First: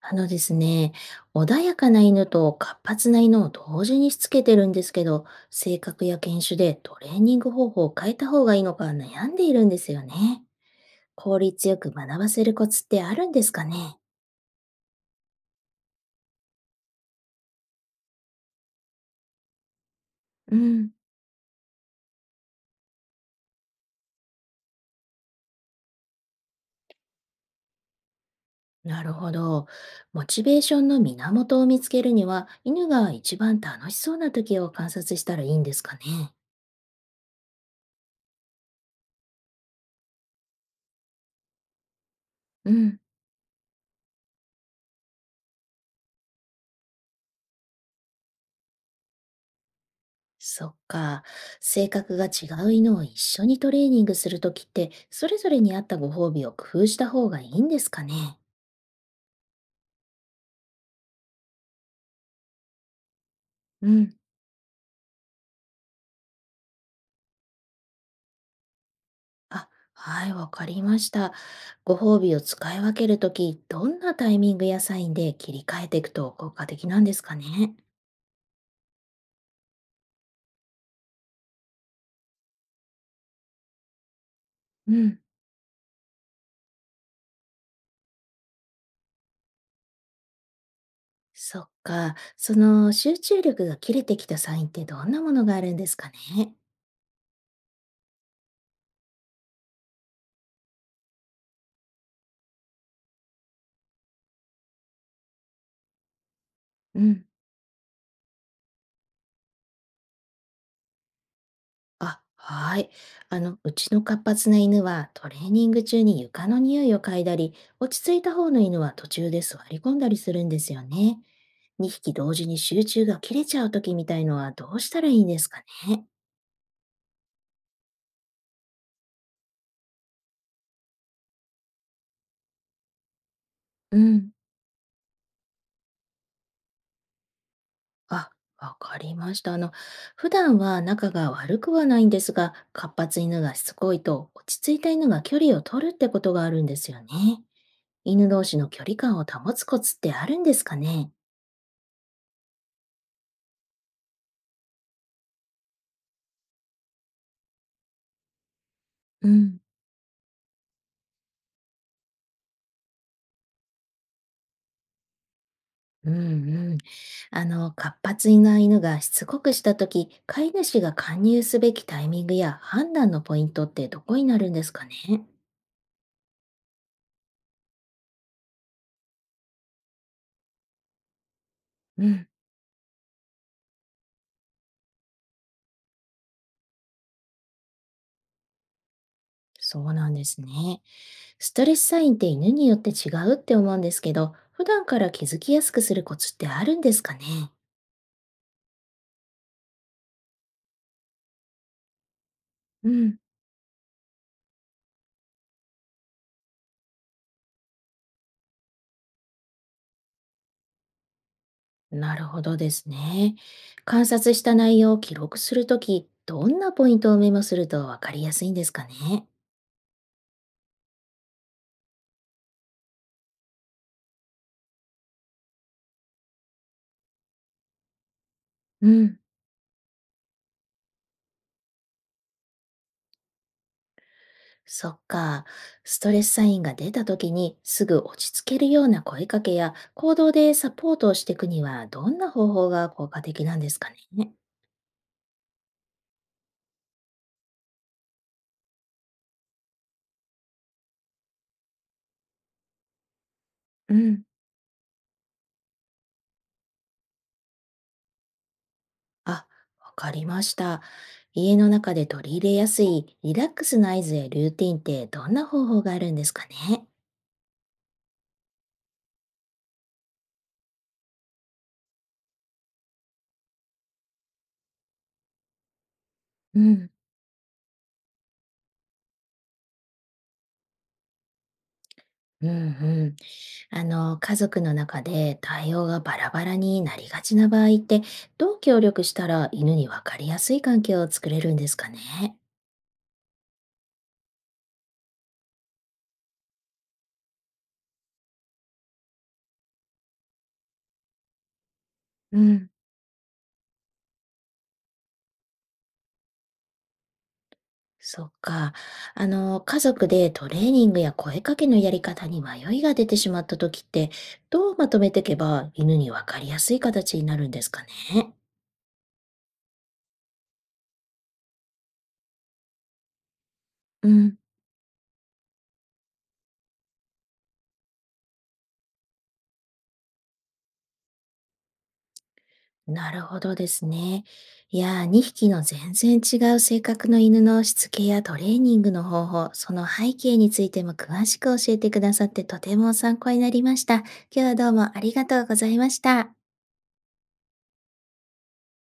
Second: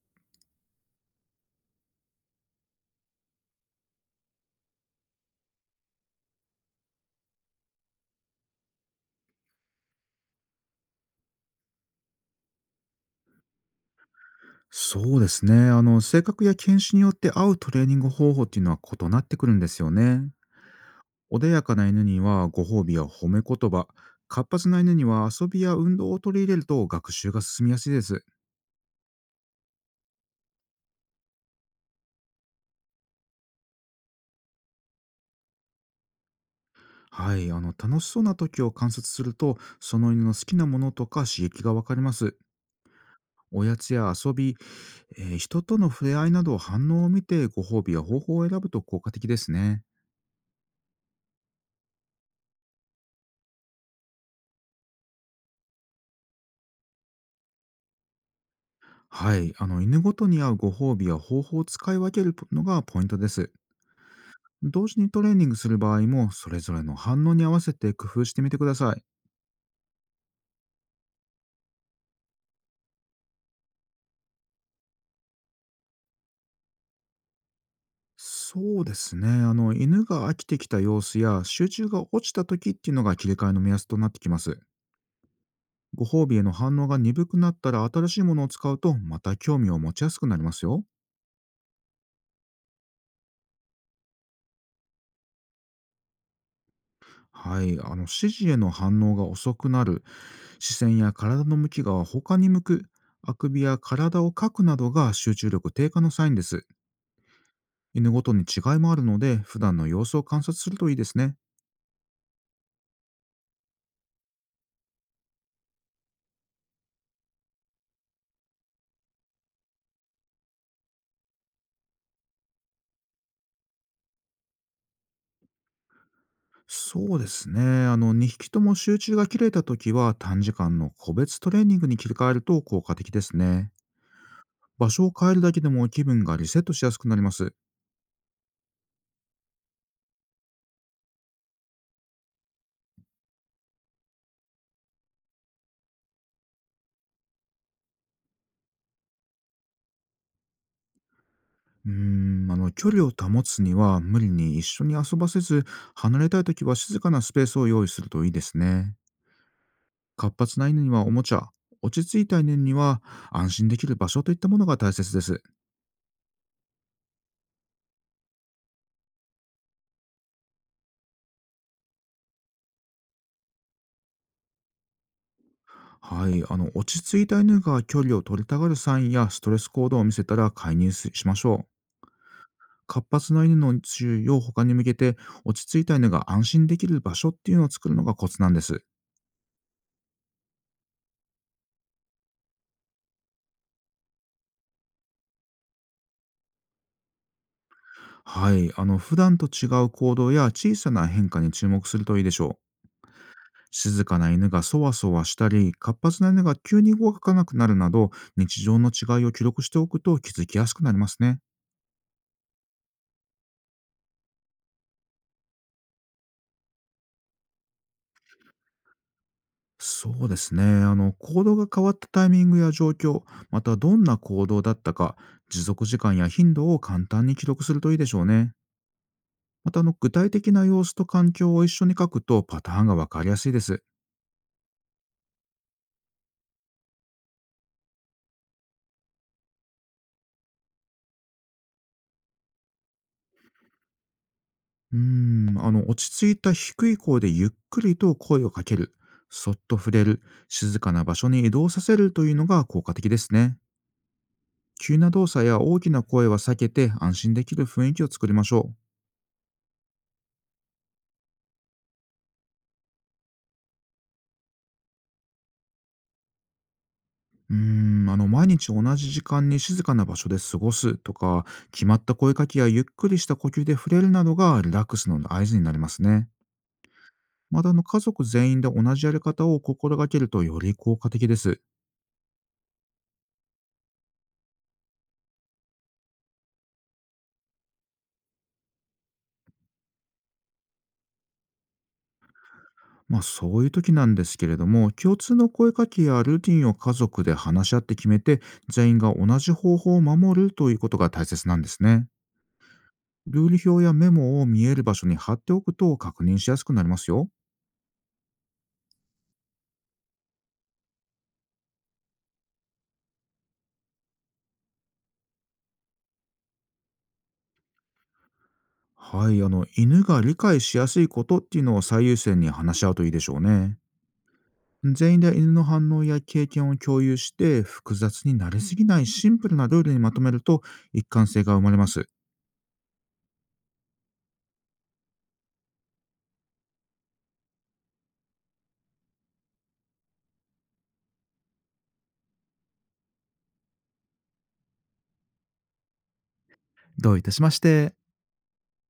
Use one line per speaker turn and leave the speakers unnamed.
あのですね、穏やかな犬と活発な犬を同時にしつけてるんですけど、性格や犬種でトレーニング方法を変えた方がいいのか悩んでいるんですよね。効率よく学ばせるコツってあるんですかね。
そうですね。性格や犬種によって合うトレーニング方法っていうのは異なってくるんですよね。
うん、
穏やかな犬にはご褒美や褒め言葉、活発な犬には遊びや運動を取り入れると学習が進みやすいです。
なるほど。モチベーションの源を見つけるには、犬が一番楽しそうな時を観察したらいいんですかね。
はい、楽しそうな時を観察すると、その犬の好きなものとか刺激がわかります。
うん。
おやつや遊び、人との触れ合いなど反応を見てご褒美や方法を選ぶと効果的ですね。
そっか。性格が違う犬を一緒にトレーニングするときって、それぞれに合ったご褒美を工夫した方がいいんですかね。
はい、犬ごとに合うご褒美や方法を使い分けるのがポイントです。
うん。
同時にトレーニングする場合も、それぞれの反応に合わせて工夫してみてください。
あ、はい、わかりました。ご褒美を使い分けるとき、どんなタイミングやサインで切り替えていくと効果的なんですかね。
そうですね。犬が飽きてきた様子や集中が落ちた時っていうのが切り替えの目安となってきます。
うん。
ご褒美への反応が鈍くなったら新しいものを使うとまた興味を持ちやすくなりますよ。
そっか。その集中力が切れてきたサインってどんなものがあるんですかね。
はい。指示への反応が遅くなる、視線や体の向きが他に向く、あくびや体をかくなどが集中力低下のサインです。
うん。
犬ごとに違いもあるので、普段の様子を観察するといいですね。
あ、はい。うちの活発な犬はトレーニング中に床の匂いを嗅いだり、落ち着いた方の犬は途中で座り込んだりするんですよね。2匹同時に集中が切れちゃう時みたいのはどうしたらいいんですかね。
そうですね。2匹とも集中が切れた時は、短時間の個別トレーニングに切り替えると効果的ですね。
うん。
場所を変えるだけでも気分がリセットしやすくなります。
あ、わかりました。普段は仲が悪くはないんですが、活発犬がしつこいと落ち着いた犬が距離を取るってことがあるんですよね。犬同士の距離感を保つコツってあるんですかね。
距離を保つには無理に一緒に遊ばせず、離れたい時は静かなスペースを用意するといいですね。
うん。
活発な犬にはおもちゃ、落ち着いた犬には安心できる場所といったものが大切です。
うんうん。活発な犬がしつこくしたとき、飼い主が加入すべきタイミングや判断のポイントってどこになるんですかね。
はい、落ち着いた犬が距離を取りたがるサインやストレス行動を見せたら介入ししましょう。
うん、
活発な犬の周囲を他に向けて落ち着いた犬が安心できる場所っていうのを作るのがコツなんです。
そうなんですね。ストレスサインって犬によって違うって思うんですけど、普段から気づきやすくするコツってあるんですかね。
はい、普段と違う行動や小さな変化に注目するといいでしょう。
うん、
静かな犬がそわそわしたり、活発な犬が急に動かなくなるなど、日常の違いを記録しておくと気づきやすくなりますね。
なるほどですね。観察した内容を記録するとき、どんなポイントをメモするとわかりやすいんですかね。
そうですね。行動が変わったタイミングや状況、またどんな行動だったか、持続時間や頻度を簡単に記録するといいでしょうね。
うん。
また具体的な様子と環境を一緒に書くとパターンがわかりやすいです。
そっか。ストレスサインが出た時にすぐ落ち着けるような声かけや行動でサポートをしていくにはどんな方法が効果的なんですかね。
落ち着いた低い声でゆっくりと声をかける、そっと触れる、静かな場所に移動させるというのが効果的ですね。
うん。
急な動作や大きな声は避けて安心できる雰囲気を作りましょ
あ、わかりました。家の中で取り入れやすいリラックスの合図やルーティンってどんな方法があるんですかね。
う。毎日同じ時間に静かな場所で過ごすとか、決まった声かけやゆっくりした呼吸で触れるなどがリラックスの合図になりますね。
うん。
また家族全員で同じやり方を心がけるとより効果的です。
うんうん。家族の中で対応がバラバラになりがちな場合ってどう協力したら犬にわかりやすい関係を作れるんですかね。
まあそういう時なんですけれども、共通の声かけやルーティンを家族で話し合って決めて、全員が同じ方法を守るということが大切なんですね。
うん。
ルール表やメモを見える場所に貼っておくと確認しやすくなりますよ。
そっか。家族でトレーニングや声かけのやり方に迷いが出てしまった時って、どうまとめていけば犬にわかりやすい形になるんですかね。
はい、犬が理解しやすいことっていうのを最優先に話し合うといいでしょうね。
うん、
全員で犬の反応や経験を共有して複雑になりすぎないシンプルなルールにまとめると一貫性が生まれます。
なるほどですね。いやー、2匹の全然違う性格の犬のしつけやトレーニングの方法、その背景についても詳しく教えてくださってとても参考になりました。今日はどうもありがとうございました。
どういたしまして。